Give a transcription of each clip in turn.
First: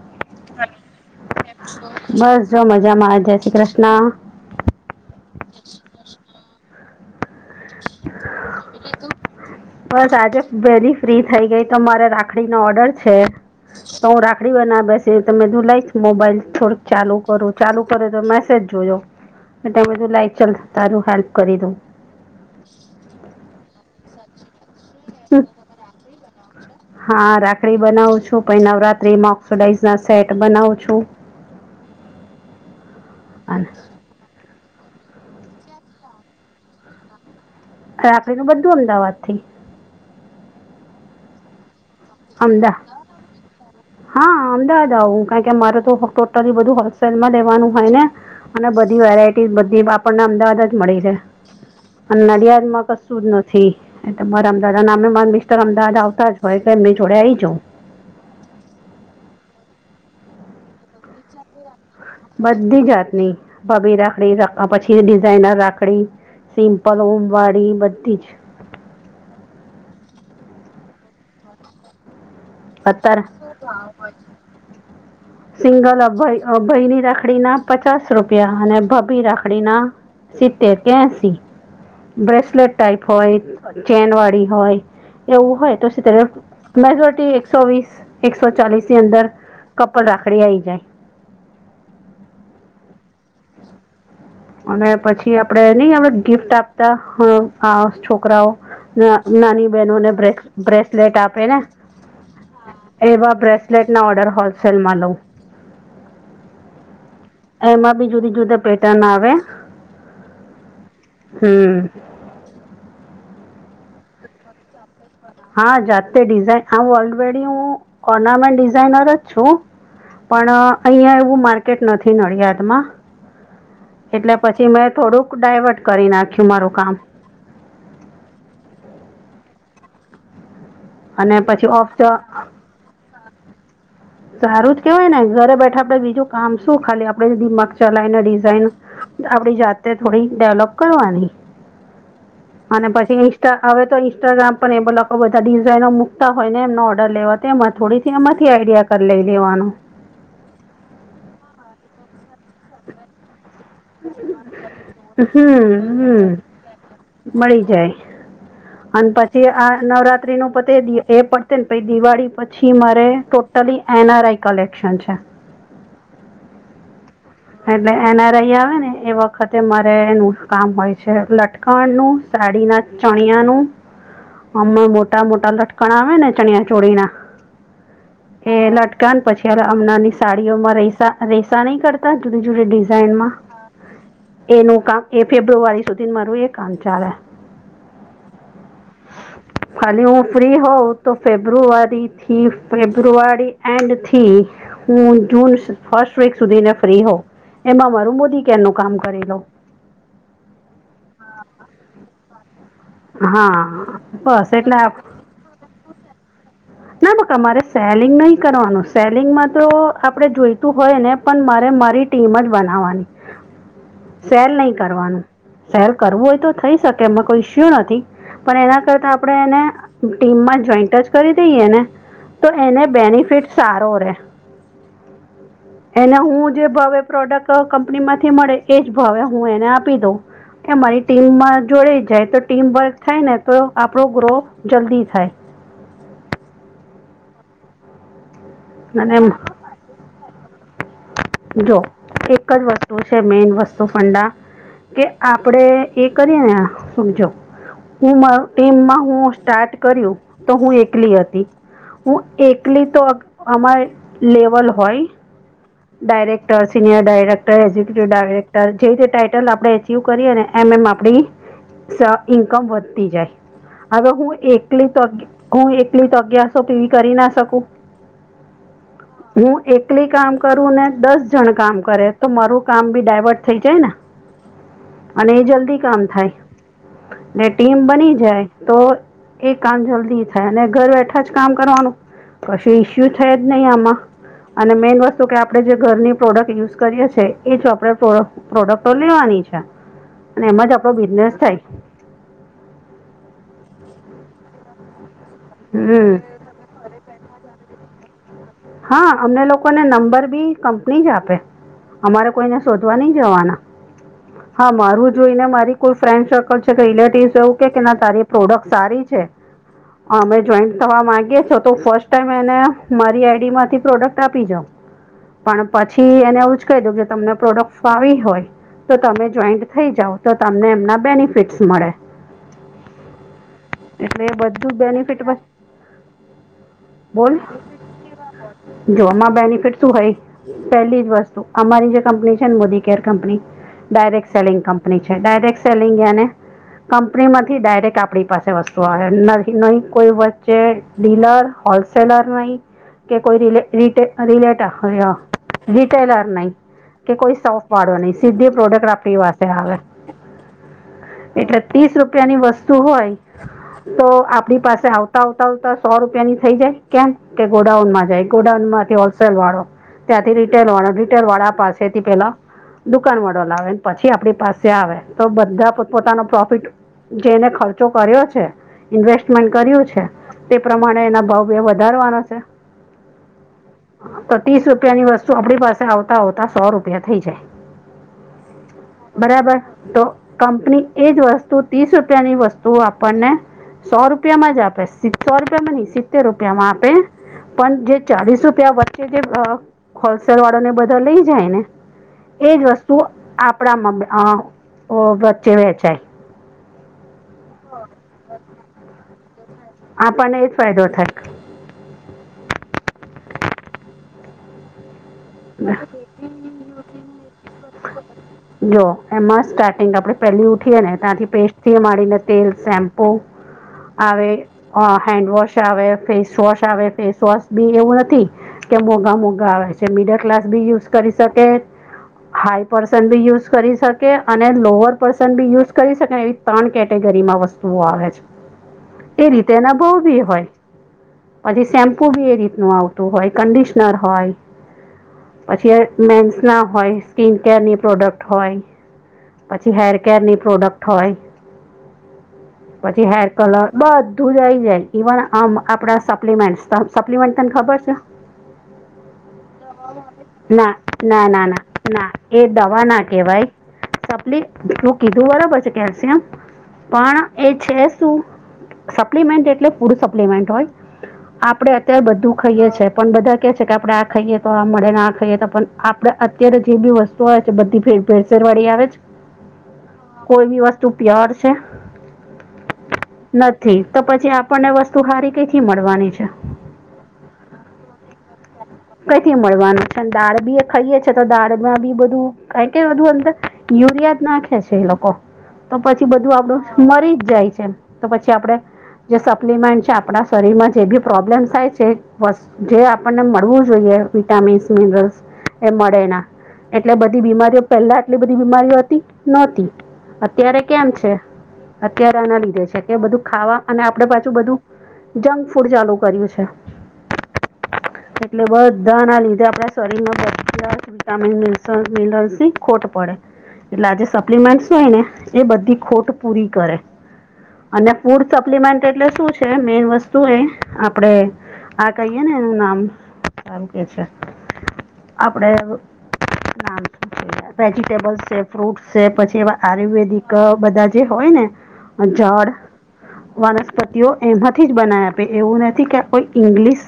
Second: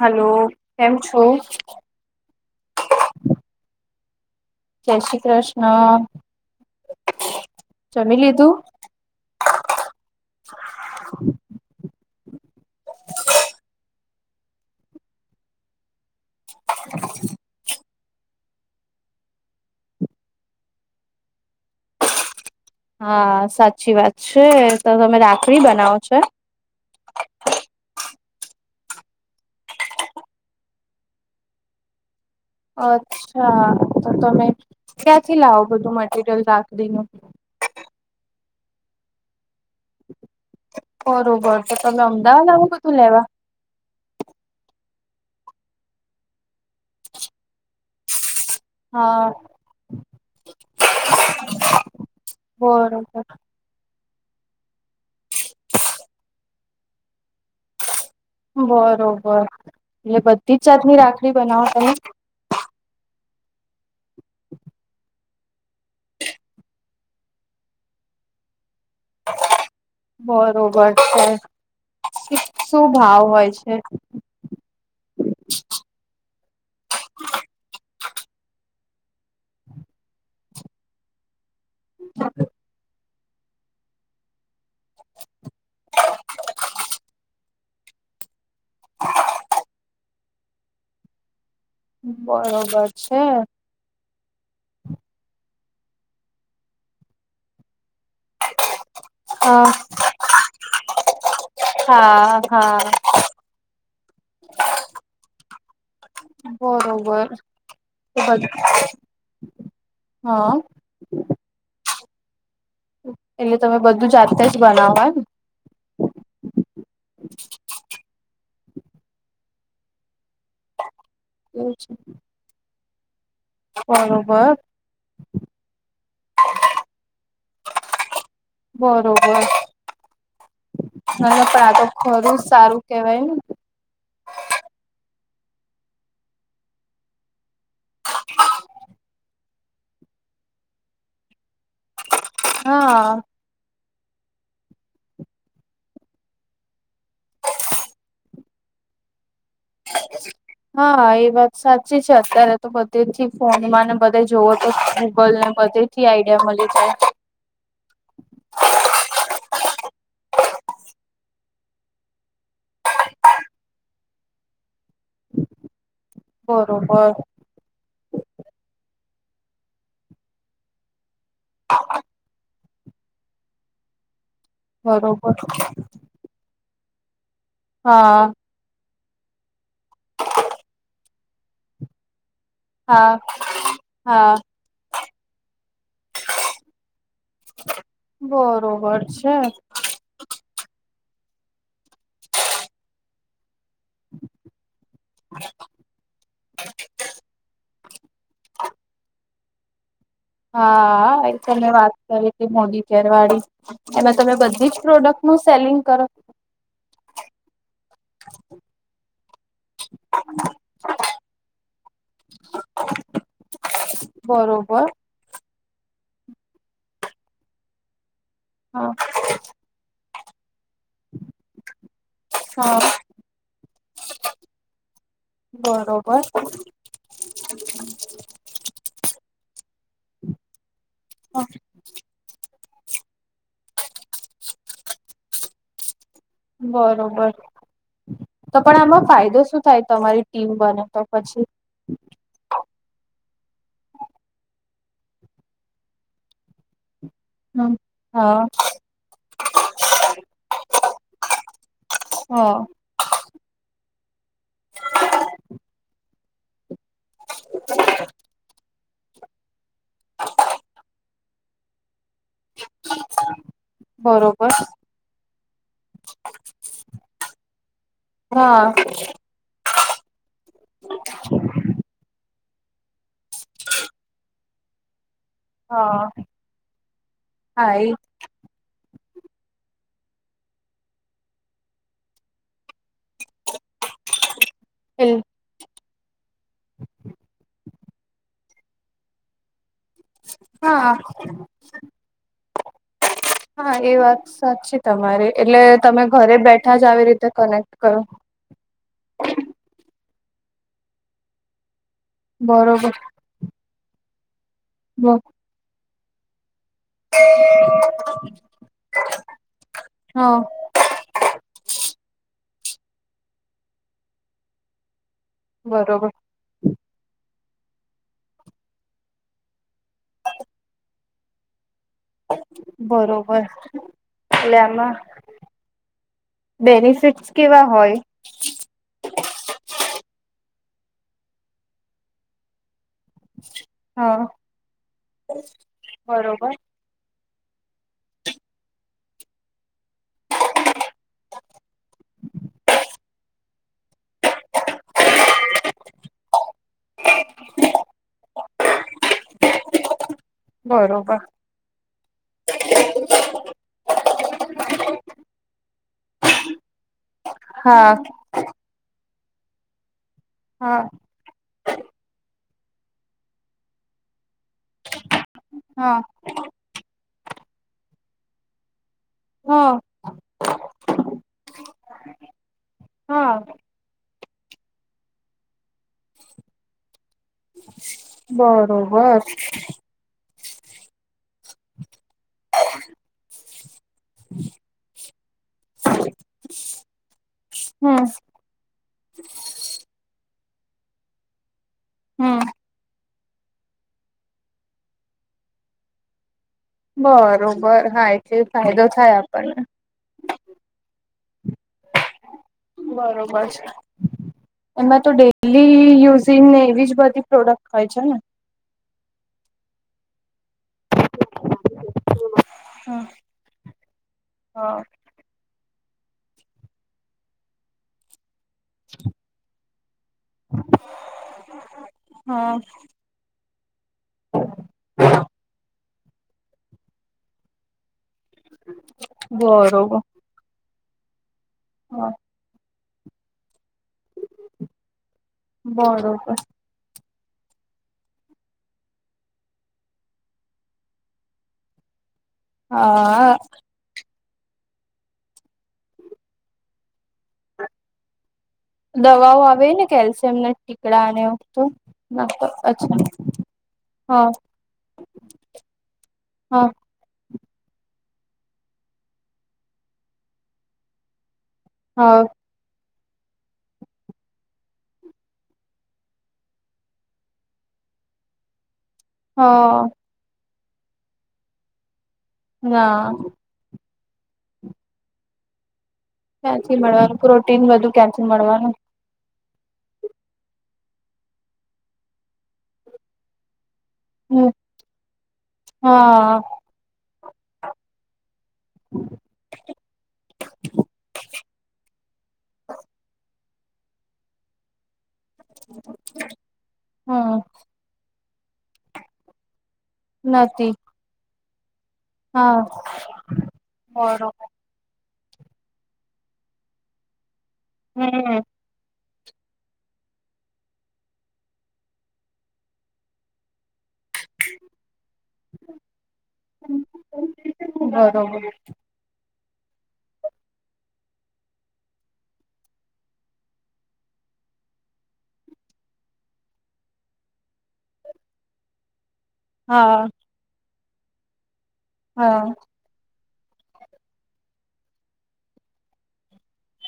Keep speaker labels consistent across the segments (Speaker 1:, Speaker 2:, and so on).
Speaker 1: Hello કેમ છું.
Speaker 2: બસ જો મજામાં જય શ્રી કૃષ્ણ.
Speaker 1: જય શ્રી કૃષ્ણ જમી લીધું.
Speaker 2: બસ આજે પેલી ફ્રી થઈ ગઈ તો મારે રાખડી નો ઓર્ડર છે. તો હું રાખડીઓ ના બેસે તમેધું લઈશ મોબાઈલ થોડુંક ચાલુ કરું ચાલુ. કરે તો મેસેજ જોજો કે તમે બધું લાઈ ચ તારું હેલ્પ કરી દો.
Speaker 1: હા સાચી વાત છે તો તમે રાખડી બનાવો છો.
Speaker 2: હા રાખડી બનાવું છું પછ નવરાત્ર્રી મોક્સોડાઇઝ ના સેટ બનાવું છું.
Speaker 1: અચ્છા
Speaker 2: અને
Speaker 1: તો તમે ક્યાંથી લાવો બધું મટીરિયલ રાખડીનું.
Speaker 2: રાત્રડી નું બધું અમદાવાદ થી.
Speaker 1: બરોબર તો તમે અમદાવાદ આવો કધું લેવા.
Speaker 2: હા અમદાવાદ આવ કારણ કે મારે તો ટોટલી બધું હોલસેલમાં લેવાનું હોય ને. અને બધી
Speaker 1: હા
Speaker 2: વેરાયટી બધી આપણને અમદાવાદ જ મળી છે અને નડિયાદમાં કશું
Speaker 1: બરોબર
Speaker 2: જ નથી. ી એ તમારા અમદાદા નામે મા મિસ્ટર અમદાવાદ આવતા જ હોય કે એમની જોડે આઈ જા.
Speaker 1: બરોબર એટલે બધી જ જાતની રાખડી બનાવો તમે.
Speaker 2: બધી જાતની બબી રાખડી પછી. ઝનર રાકડી સિમ્પલ ઓમવાડી બધી જ.
Speaker 1: બરોબર છે. શું ભાવ
Speaker 2: અત્યારે
Speaker 1: હોય છે.
Speaker 2: ચાલ ભ ભાઈની રાખડીના પચાસ રૂપિયા અને ભભી રાખડીના. સી્તેર કે્યાસી બ્રે્રેસલેટ ટાઈપ. હોય ચેન વાડીી હોય એવું હોય તો ત મેજોરિટી. સો વીસ એકસો ચાલીસની અંદર કપલ રાખડી આવી જાય.
Speaker 1: બરોબર છે.
Speaker 2: અને પછી આપડે નહી હ ગિફ્ટ આપતા છો. છોકરાઓ
Speaker 1: હ
Speaker 2: નાની બહેનોને બ્રેસલેટ આપે ને.
Speaker 1: હા હા.
Speaker 2: એવા બ્રેસલેટના ઓર્ડર હોલસેલમાં લઉં.
Speaker 1: બરોબર.
Speaker 2: એમાં બી જુદી
Speaker 1: હ
Speaker 2: જુદા પેટર્ન આવે હમ.
Speaker 1: એટલે તમે બધું જાતે જ બનાવવાને.
Speaker 2: હા જાતે ડિઝઇન હું ઓલવેડી હું ઓર્નામેન્ટ ડિઝાઇનર જ છું. પણ અહિયાં એવું
Speaker 1: એમ
Speaker 2: માર્કેટ નથી નડિયાદ માં. એટલે
Speaker 1: બરોબર
Speaker 2: પછી મેં થોડુંક ડાયવર્ટ કરી નાખ્યું મારું કામ.
Speaker 1: બરોબર. ના
Speaker 2: અને
Speaker 1: ના પણ
Speaker 2: પછી
Speaker 1: આ તો
Speaker 2: ઓફ ધ
Speaker 1: ખોરું સારું કેવાય ને
Speaker 2: સારું જ કેવાય ને ઘરે બેઠા આપડે બીજું કામ શું ખાલી આપડે દિમાગ ચલાયને ડિઝાઇન આપડી જાતે થોડી ડેવલોપ કરવાની
Speaker 1: હ
Speaker 2: અને અને પછે. હવે તો ઇન્સ્ટાગ્રામ પણ એ બા લોકો બધા ડિઝાઇનો મૂકતા હોય ને એમનો ઓર્ડર લેવા તેમાં થોડી એમાંથી આઈડિયા કરી લઈ લેવાનું.
Speaker 1: હા એ વાત સાચી છે અત્યારે તો બધીથી ફોન મને બધે જોવો તો ગૂગલ ને
Speaker 2: હમ
Speaker 1: બધે થી
Speaker 2: હમ
Speaker 1: આઈડિયા મળી જાય.
Speaker 2: મળી જાય
Speaker 1: હ
Speaker 2: અને પછી આ નવરાત્રી નું પતે એ પડત ને પ દિવાળી પછી મારે તો ટલી એનઆરઆઈ કલેક્શન છે.
Speaker 1: બરોબર
Speaker 2: એટલે એનારાઈ આવે ને એ વખતે મારે એનું કામ હોય લટકણનું સાડી ના ચણિયાનું અમમાં મોટા
Speaker 1: બરોબર
Speaker 2: મોટા લટકણ આવે ને ચણિયા ચોળી ના
Speaker 1: હા
Speaker 2: એ લટકા પછી હમણાં ની સાડીઓમાં રસા રેસા નહી કરતા જુદી જુદી
Speaker 1: હા
Speaker 2: ડિઝાઇન માં
Speaker 1: હા
Speaker 2: એનું કામ એ ફેબ્રુઆરી સુધી મારું એ કામ ચાલે
Speaker 1: બરોબર છે
Speaker 2: ખાલી હું ફ્રી હોઉ તો ફેબ્રુઆરી થી ફેબ્રુઆરી એન્ડ થી હું જૂન ફસ્ટ વીક સુધીને ફ્રી હો એમાં મારું મોદી કે એનું કામ કરી લઉં
Speaker 1: હા એ તમે વાત રીતે મોદી
Speaker 2: લઉં
Speaker 1: કેરવાડી
Speaker 2: હા
Speaker 1: એમાં તમે
Speaker 2: બસ
Speaker 1: બધી
Speaker 2: એટલે
Speaker 1: જ
Speaker 2: આ
Speaker 1: પ્રોડક્ટ નું સેલિંગ કરો
Speaker 2: ના મક અમારે સેલિંગ નહીં કરવાનું સ્પેલિંગ માં તો આપણે જોઈતું હોય ને પણ મારે મારી ટીમ જ બનાવવાની સેલ નહી
Speaker 1: બરોબર
Speaker 2: કરવાનું સેલ કરવું હોય તો થઈ શકે એમાં કોઈ ઇશ્યુ નથી પણ એના
Speaker 1: હા
Speaker 2: કરતા આપણે એને ટીમમાં જોઈન્ટ જ કરી દઈએ ને તો એને
Speaker 1: હા
Speaker 2: બેનિફિટ સારો રે
Speaker 1: બરોબર
Speaker 2: એને હું જે ભાવ પ્રોડક્ટ કંપની માંથી મળે એજ ભાવે હું એને આપુ દો કે મારી ટીમ માં જોડાઈ જાય તો ટીમ વર્ક થાય ને તો આપણો ગ્રો જલ્દી થાય.
Speaker 1: બરોબર તો પણ આમાં
Speaker 2: અને એમ
Speaker 1: ફાયદો શું થાય તમારી ટીમ બને તો પછી
Speaker 2: જો એક જ વસ્તુ છે મેન વસ્તુ ફંડા કે આપણે એ કરીએ ને સમજો હું મા
Speaker 1: હા
Speaker 2: ટીમમાં હું સ્ટાર્ટ કર્યું તો હું એકલી હતી હું
Speaker 1: હા
Speaker 2: એકલી તો અમારે લેવલ હોય ડાયરેક્ટર સિનયર ડાયરેક્ટરક્ઝિક્યુટીવ ડાયરેક્ટર જે રીતે ટાઇટલ આપણે એચિવ કરીએ ને એમ એમ આપણી ઇન્કમ વધતી જાય હવે હું
Speaker 1: બરોબર
Speaker 2: એકલી હું એકલી તગ્યા છ તોવી કરી ના શકું
Speaker 1: હા
Speaker 2: હું એકલી કામ કરું ને દસ જણ કામ કરે તો મારું કામ બી ડાયવર્ટ થઈ જાય ને અને એ જ જલ્ કામ
Speaker 1: હા
Speaker 2: થાય
Speaker 1: હા
Speaker 2: ટીમ
Speaker 1: એ
Speaker 2: બની જાય તો એ કામ જલ્દી થાય અને ઘર બેઠા જ કામ કરવાનું પછી ઈસ્યુ થયા જ નહી આમાં અને મેન વસ્તુ
Speaker 1: એટલે
Speaker 2: કે આપણે જે ઘરની પ્રોડક્ટ યુઝ કરીએ છીએ એ જો આપણે પ્રોડક્ટો લેવાની છે. અને એમાં જ
Speaker 1: હા
Speaker 2: આપણો બિઝનેસ થાય
Speaker 1: હા એ વાત સાચી. તમારી એટલે તમે
Speaker 2: હમ
Speaker 1: ઘરે બેઠા જ આવી રીતે કનેક્ટ કરો.
Speaker 2: હા અમને લોકોને નંબર બી કંપની જ આપે અમારે કોઈને
Speaker 1: બરોબર
Speaker 2: શોધવા નહી જવાના. હા મારું જોઈને મારી કોઈ ફ્રેન્ડ સર્કલ રિલેટિવ એવું કે કે ના તારી પ્રોડક્ટ સારી છે
Speaker 1: હા
Speaker 2: અમે જોઈન્ટ. તવા ગે છો તો ફર્સ્ટ ટાઈમ એને મારી આઈડી માંથી પ્રોડક્ટ આપી જા. પણ
Speaker 1: બરોબર
Speaker 2: પછી એને એવું જ કહી દઉ કે તમને પ્રોડક્ટ ફાવી હોય. તો તમે જોઈન્ટ થઇ જાવ તો તમને એમના બેનિફિટ્સ મળે.
Speaker 1: બરોબર
Speaker 2: એ
Speaker 1: એટલે
Speaker 2: બધું
Speaker 1: આમાં.
Speaker 2: બેનિફિટ
Speaker 1: બેનિફિટ્સ કેવા હોય.
Speaker 2: જોમાં બેનિફિટ શું હય પહેલી જ વસ્તુ અમારી જે કંપની છે ને મોદી. કેર કંપની
Speaker 1: હા
Speaker 2: ડાયરેક્ટ સેલિંગ કંપની છે ડાયરેક્ટ સેલિંગ એને.
Speaker 1: બરોબર
Speaker 2: કંપની માંથી ડાયરેક્ટ આપણી પાસે વસ્તુ આવે ન નહી કોઈ વચ્ચે. ડીલર હોલસેલર નહી. કે કોઈ રલે રીટે રિલેટા રિટેલર નહી. કે કોઈ સોફ વાળો નહી સીધી પ્રોડક્ટ આપણી પાસે આવે
Speaker 1: બરોબર
Speaker 2: એટલે. તીશ રૂપિયા ની વસ્તુ હોય. તો આપડી પાસે આવતા આવતા આવતા સો રૂપિયા ની થઇ જાય કેમ કે. ગોઉન
Speaker 1: હા
Speaker 2: માં જાય ગોડાઉન માંથી હોલસેલ વાળો ત્યાંથી રીટેલ
Speaker 1: હા
Speaker 2: વાળો. રીટેલ વાળા પાસે થી પેલા દુકાન વાળો લાવે પછી આપડી પાસે. તે આવે તો બધા
Speaker 1: હા
Speaker 2: પોતપોતાનો પ્રોફિટ જેને ખર્ચો કર્યો છે ઇન્વેસ્ટ. ઇન્વેસ્ટ
Speaker 1: હા
Speaker 2: કર્યું છે તે પ્રમાણે એના ભાવ ભ વધારવાનો છે.
Speaker 1: હા.
Speaker 2: તો તીશ રૂપિયા ની વસ્તુ આપડી પાસે. આવતા આવતા સો રૂપિયા થઈ જાય
Speaker 1: બરોબર
Speaker 2: બરાબર. તો કંપની એજ વસ્તુ ત્રીસ રૂપિયાની વસ્તુ આપણને. સો રૂપિયામાં જ આપે સો રૂપિયામાં નહી સિત્તેર રૂપિયા માં આપે. પણ જે
Speaker 1: હમ
Speaker 2: ચાલીસ રૂપિયા વચ્ચે જે અ હોલસેલ વાળો ને બધા લઈ જાય ને.
Speaker 1: હમ
Speaker 2: એજ વસ્તુ આપણામાં અ વચ્ચે વેચાય.
Speaker 1: બરોબર હા એટલે ફાયદો થાય આપણને.
Speaker 2: આપણને એ જ ફાયદો થાય
Speaker 1: બરોબર છે એમાં તો ડેલી યુઝ. સિનને એવી જ બધી પ્રોડક્ટ હોય છે ને.
Speaker 2: જો એમાં સ્ટાર્ટિંગ આપડણે પહેલી ઉઠીએ ને ત્યાંથી. પેસ્ટ થી મારીને તેલ શેમ્પુ
Speaker 1: હા
Speaker 2: આવે. હેન્ડ વોશ આવે ફેસ વોશ આવે ફેસ વોશ બી એવું નથી. કે મોઘા મોઘા આવે છે મિડલ ક્લાસ બી યુઝ કરી શકે
Speaker 1: હા
Speaker 2: હાઈપ. પર્સન બી યુઝ કરી શકે અને લોઅર પર્સન બી યુઝ કરી શકાય. ત્રણ કેટેગરી માં વસ્તુઓ આવે છે એ રીતે એના
Speaker 1: બરોબર
Speaker 2: ભોવ બી હોય. પછી સેમ્પુ
Speaker 1: હા
Speaker 2: બી એ રીતનું આવતું હોય કન્ડિશનર હોય. પછી મેન્સ
Speaker 1: બરોબર
Speaker 2: ના હોય સ્કીન કેર ની. પ્રોડક્ટ હોય પછી હેરકેરની પ્રોડક્ટ હોય. પછી હેર
Speaker 1: હા
Speaker 2: કલર. બધુંજ આઈ જાય ઇવન આમ આપડા સપ્લિમેન્ટ સપ્લિમેન્ટ તને ખબર છે.
Speaker 1: દવાઓ આવે ને કેલ્શિયમ ને
Speaker 2: ના
Speaker 1: ટીકડા ને
Speaker 2: ના
Speaker 1: એવું
Speaker 2: ના ના ના
Speaker 1: બધું
Speaker 2: એ. વા ના
Speaker 1: અચ્છા
Speaker 2: કેવાય
Speaker 1: હા
Speaker 2: ચપલી તું કીધું બરાબર છે કેલ્શિયમ.
Speaker 1: હા
Speaker 2: પણ એ છે શું સપ્લિમેન્ટ એટલે ફૂડ સપ્લિમેન્ટ હોય. આપડે અત્યારે
Speaker 1: હા
Speaker 2: બધું. ખાઈએ છે પણ બધા કે છે કે આપડણે આ ખાઈએ તો આ મળે ને આ ખાઈએ તો પણ આપણેે અત્યારે જે બી વસ્તુ. આવે છે બતી ફેરસરવાળડી આવે છે.
Speaker 1: હા.
Speaker 2: કોઈ બી વસ્તુ પ્યોર છે.
Speaker 1: ના.
Speaker 2: નથી તો પછી આપણને વસ્તુ સારી કઈથી મળવાની છે?
Speaker 1: કેથી મળવાનું પ્રોટીન બધું કેથી મળવાનું.
Speaker 2: કઈથી મળવાનું છે દાળ બી એ ખાઈએ છી તો દાળમાં બી બધું. ક કે બધું અર યુરિયા જ
Speaker 1: હમ
Speaker 2: નાખે છે એ લોકો તો પછી બધું
Speaker 1: હા
Speaker 2: આપડું. મરી જ જાય છે તો પછી આપણે જે સપ્લિમેન્ટ છે આપણા શરીરમાં જે બી પ્રોબ્લેમ થાય છે [inaudible] જે આપણને મળવું જોઈએ વિટામીન્સ મિનરલ્સ એ મળે ના. એટલે બધી
Speaker 1: હમ
Speaker 2: બીમારીઓ પહેલા આટલી બધી બીમારીઓ હતી, નહોતી. અત્યારે
Speaker 1: નથી
Speaker 2: કેમ છે અત્યારે આના
Speaker 1: હા
Speaker 2: લીધે છે કે બધું ખાવા અને આપડે પાછું
Speaker 1: બરોબર
Speaker 2: બધું જંક ફૂડ ચાલુ કર્યું છે.
Speaker 1: હમ
Speaker 2: એટલે બધા ના લીધે આપણા શરીરમાં [inaudible] વિટામીન [inaudible] મિલનસી ખોટ પડે એટલે આજે સ એપ્લિમેન્ટસ હોય ને એ બધી ખોટ પૂરી કરે. અને ફૂડ
Speaker 1: બરોબર
Speaker 2: સપ્લિમેન્ટ એટલે શું છે મેન વસ્તુ એ આપડે આ કહીએ ને એનું નામ હારુ કઈ છે. આપડે આ વેજીિટેબલ છે, ફ્રૂટ છે પછી એવા
Speaker 1: હા
Speaker 2: આયુર્વેદિક ક બધા જે હોય ને
Speaker 1: હા
Speaker 2: જડ વનસ્પતિઓ એમાંથી જ બનાવે આપે એવું નથી કે કોઈ ઇંગ્લિશ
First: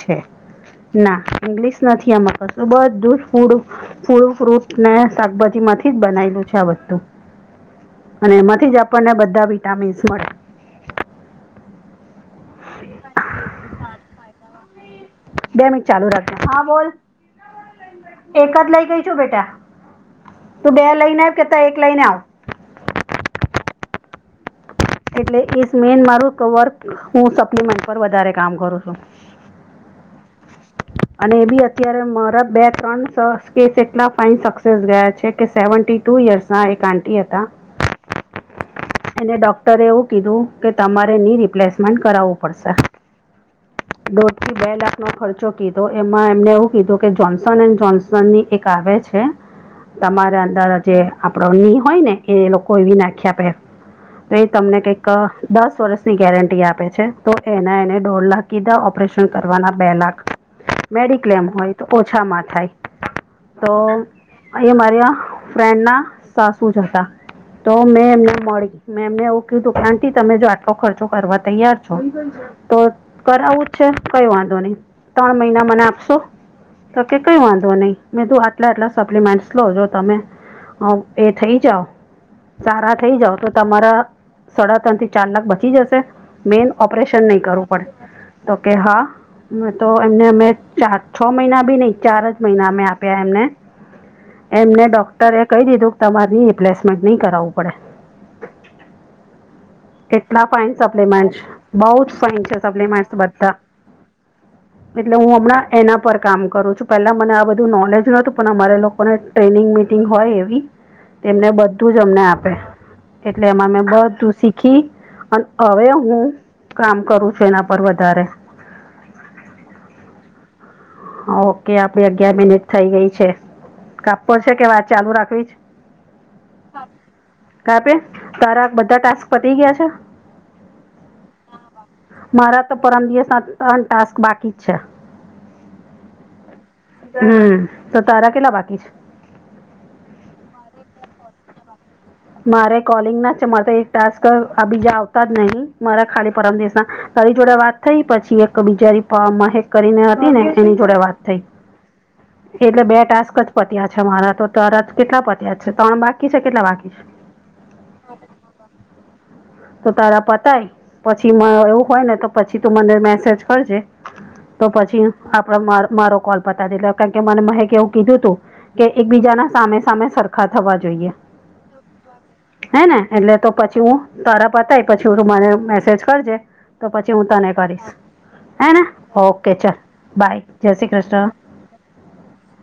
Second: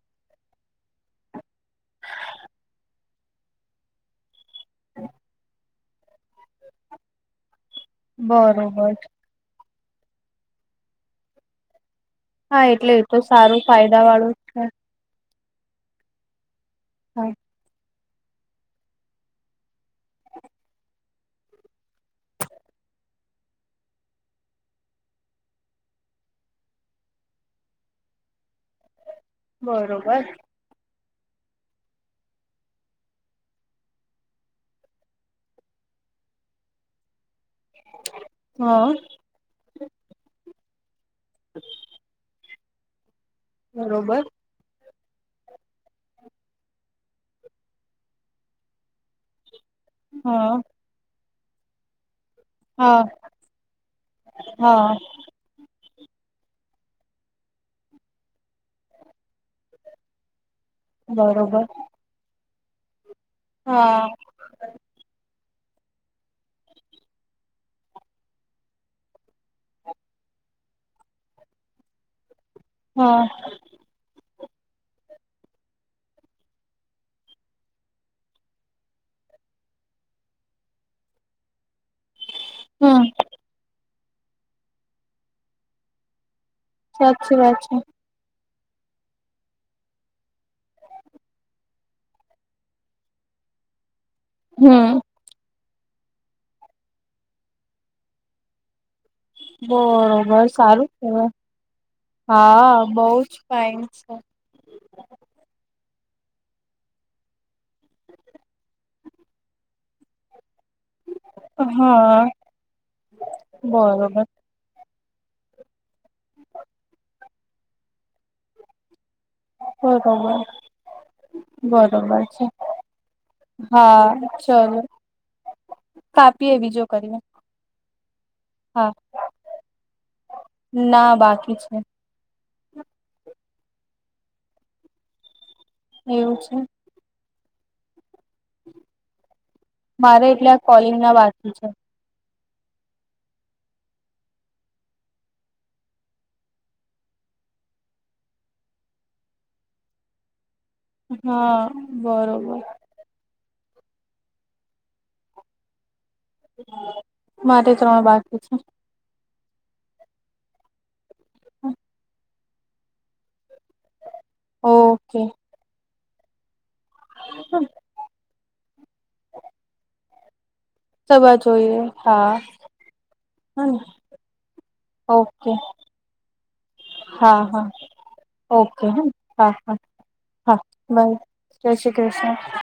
Speaker 2: છે. ના ઇંગ્લિશ નથી આમાં કશું બધ ફૂડ ફૂલ, ફ્રૂટ ને શાકભાજી માંથી જ બનાયલું છે આ બધું. અને એમાંથી જ
Speaker 1: બરોબર
Speaker 2: આપણને બધા વિટામીન્સ મળે.
Speaker 1: હા એટલે એ તો સારું ફાયદા વાળું. છે
Speaker 2: બે મિનટ ચાલુ રાખો, હા બોલ.
Speaker 1: હા.
Speaker 2: એક જ લઈ ગઈ છું બેટા. તું બે લઈને આવ કેતા એક લઈને આવ. એટલે એક મેન મારૂ વર્ક હું સપ્લિમેન્ટ પર વધારે કામ કરું છું.
Speaker 1: બરોબર.
Speaker 2: અને એ બી અત્યારે મારા બે ત્રણ કેસ એટલા ફાઈન સક્સેસ ગયા છે કે સેવન્ટી ટુ યર્સ હા એક આંટી હતા.
Speaker 1: હા.
Speaker 2: એને ડોક્ટરે એવું કીધું કે તમારે ની રિપ્લેસમેન્ટ કરાવવું પડશે.
Speaker 1: બરોબર.
Speaker 2: દો બે લાખનો ખર્ચો કીધો એમાં એમને એવું કીધું કે જોન્સન એન્ડ જોન્સન ની એક આવે છે.
Speaker 1: હ
Speaker 2: તમારે અંદર જે આપણો ની હોય ને એ લોકો એવી
Speaker 1: હા
Speaker 2: નાખ્યા આપે. તો એ તમને
Speaker 1: હા
Speaker 2: કઈક દસ વર્ષની ગેરંટી આપે છે તો એના એને દોઢ લાખ કીધા ઓપરેશન કરવાના બે લાખ. મેડિક્લેમ
Speaker 1: બરોબર
Speaker 2: હોય તો ઓછામાં થાય. તો
Speaker 1: હા
Speaker 2: અહીંયા મારી આ ફ્રેન્ડ ના સાસુ જ હતા તો મેં એમને મળી. મેં એમને એવું કીધું આંટી તમે જો આટલો ખર્ચો કરવા તૈયાર છો તો
Speaker 1: હા
Speaker 2: કરાવું છે, કઈ વાંધો નઈ ત્રણ મહિના મને આપશો? તો કે કઈ વાંધો નહીં. મેં તું આટલા આટલા સપ્લિમેન્ટ લો જો તમે અ એ થઇ જાવ સારા
Speaker 1: હમ
Speaker 2: થઇ જાવ તો તમારા સાડાતનથી ચાર લાખ બચી જશે? મેન ઓપરેશન
Speaker 1: સાચી
Speaker 2: નહીં
Speaker 1: વાત
Speaker 2: કરવું
Speaker 1: છે
Speaker 2: પડે. તો કે હા. મેં તો એમને અમે ચાર છ મહિના બી નહી ચાર જ મહિના અમે આપ્યા એમને. એમને
Speaker 1: હમ
Speaker 2: ડોક્ટરે કહી દીધું કે તમારી ની રિપ્લેસમેન્ટ નહી કરાવવું પડે. કેટલા
Speaker 1: બરોબર
Speaker 2: ફાઈન
Speaker 1: સારું કેવાય
Speaker 2: સપ્લિમેન્ટ બવ જ ફાઇન છે
Speaker 1: હા બઉ
Speaker 2: સપ્લિમેન્ટ
Speaker 1: જ
Speaker 2: બધા.
Speaker 1: ફાઇન છે.
Speaker 2: એટલે હું હમણાં એના પર કામ કરું છું પેલા મને આ બધું નોલેજ નોતું પણ અમારે લોક [unintelligible] ટ્રેનિંગ મિટિંગ હોય એવી તેમને બધું જ અમને
Speaker 1: હા
Speaker 2: આપે. એટલે એમાં મેં
Speaker 1: બરોબર
Speaker 2: બધું શીખી અને હવે હું કામ કરું તેના પર વધારે
Speaker 1: [unintelligible]
Speaker 2: ઓકે આપડી
Speaker 1: બરોબર
Speaker 2: અગિયાર
Speaker 1: છે
Speaker 2: મિનિટ થઇ ગઈ છે.
Speaker 1: હા
Speaker 2: કાપવો છે કે વાત ચાલુ રાખવી જ?
Speaker 1: કાપીએવી.
Speaker 2: કા પે, તારા
Speaker 1: હા
Speaker 2: બધા ટાસ્ક પતી ગયા છે?
Speaker 1: ના, બાકી છે.
Speaker 2: મારા તો પરમ દિવસના ત્રણ ટાસ્ક બાકી છે.
Speaker 1: એવું છે.
Speaker 2: હમ, તો તારા કેટલા બાકી છ?
Speaker 1: મારે એકલા કોલિંગના બાકી છે.
Speaker 2: મારે કોલિંગ ના છે માર તો એક ટાસ્ક આયો અ બીજા આવતા જ નહીં. મારા ખાલી પરમ દિવસના તારી જોડે વાત થઈ પછી એક બીજારી પ મહેશ કરીને હતું ને એની જોડે વાત થઈ,
Speaker 1: હા બરોબર
Speaker 2: એટલે બે ટાસ્ક પત્યા છે મારા તો, તાર કેટલા પત્યા છે? ત્રણ બાકી છે, કેટલા બાકી છે?
Speaker 1: મારે ત્રણ બાકી છે.
Speaker 2: તો તારા પતાય પછી મ એવું હોય ને તો પછી તું મને મેસેજ કરજે તો પછી
Speaker 1: ઓકે
Speaker 2: આપડ માર મારો કોલ પતા દે કારણ કે મને મહેકે એવું કીધું તું કે એકબીજાના સામે-સામે સરખા થવા જોઈએ.
Speaker 1: [unintelligible] જોઈએ. હા.
Speaker 2: હે ને એટલે તો
Speaker 1: હને
Speaker 2: પછી હું તારા પતાય પછી તું મને
Speaker 1: ઓકે
Speaker 2: મેસેજ કરજે તો પછી હું
Speaker 1: હા
Speaker 2: તને
Speaker 1: હા
Speaker 2: કરીશ, હે ને
Speaker 1: ઓકે હા
Speaker 2: ઓકે
Speaker 1: હા
Speaker 2: ચલ બાય,
Speaker 1: હા
Speaker 2: જય શ્રી
Speaker 1: બાય
Speaker 2: કૃષ્ણ.
Speaker 1: જય શ્રી કૃષ્ણ.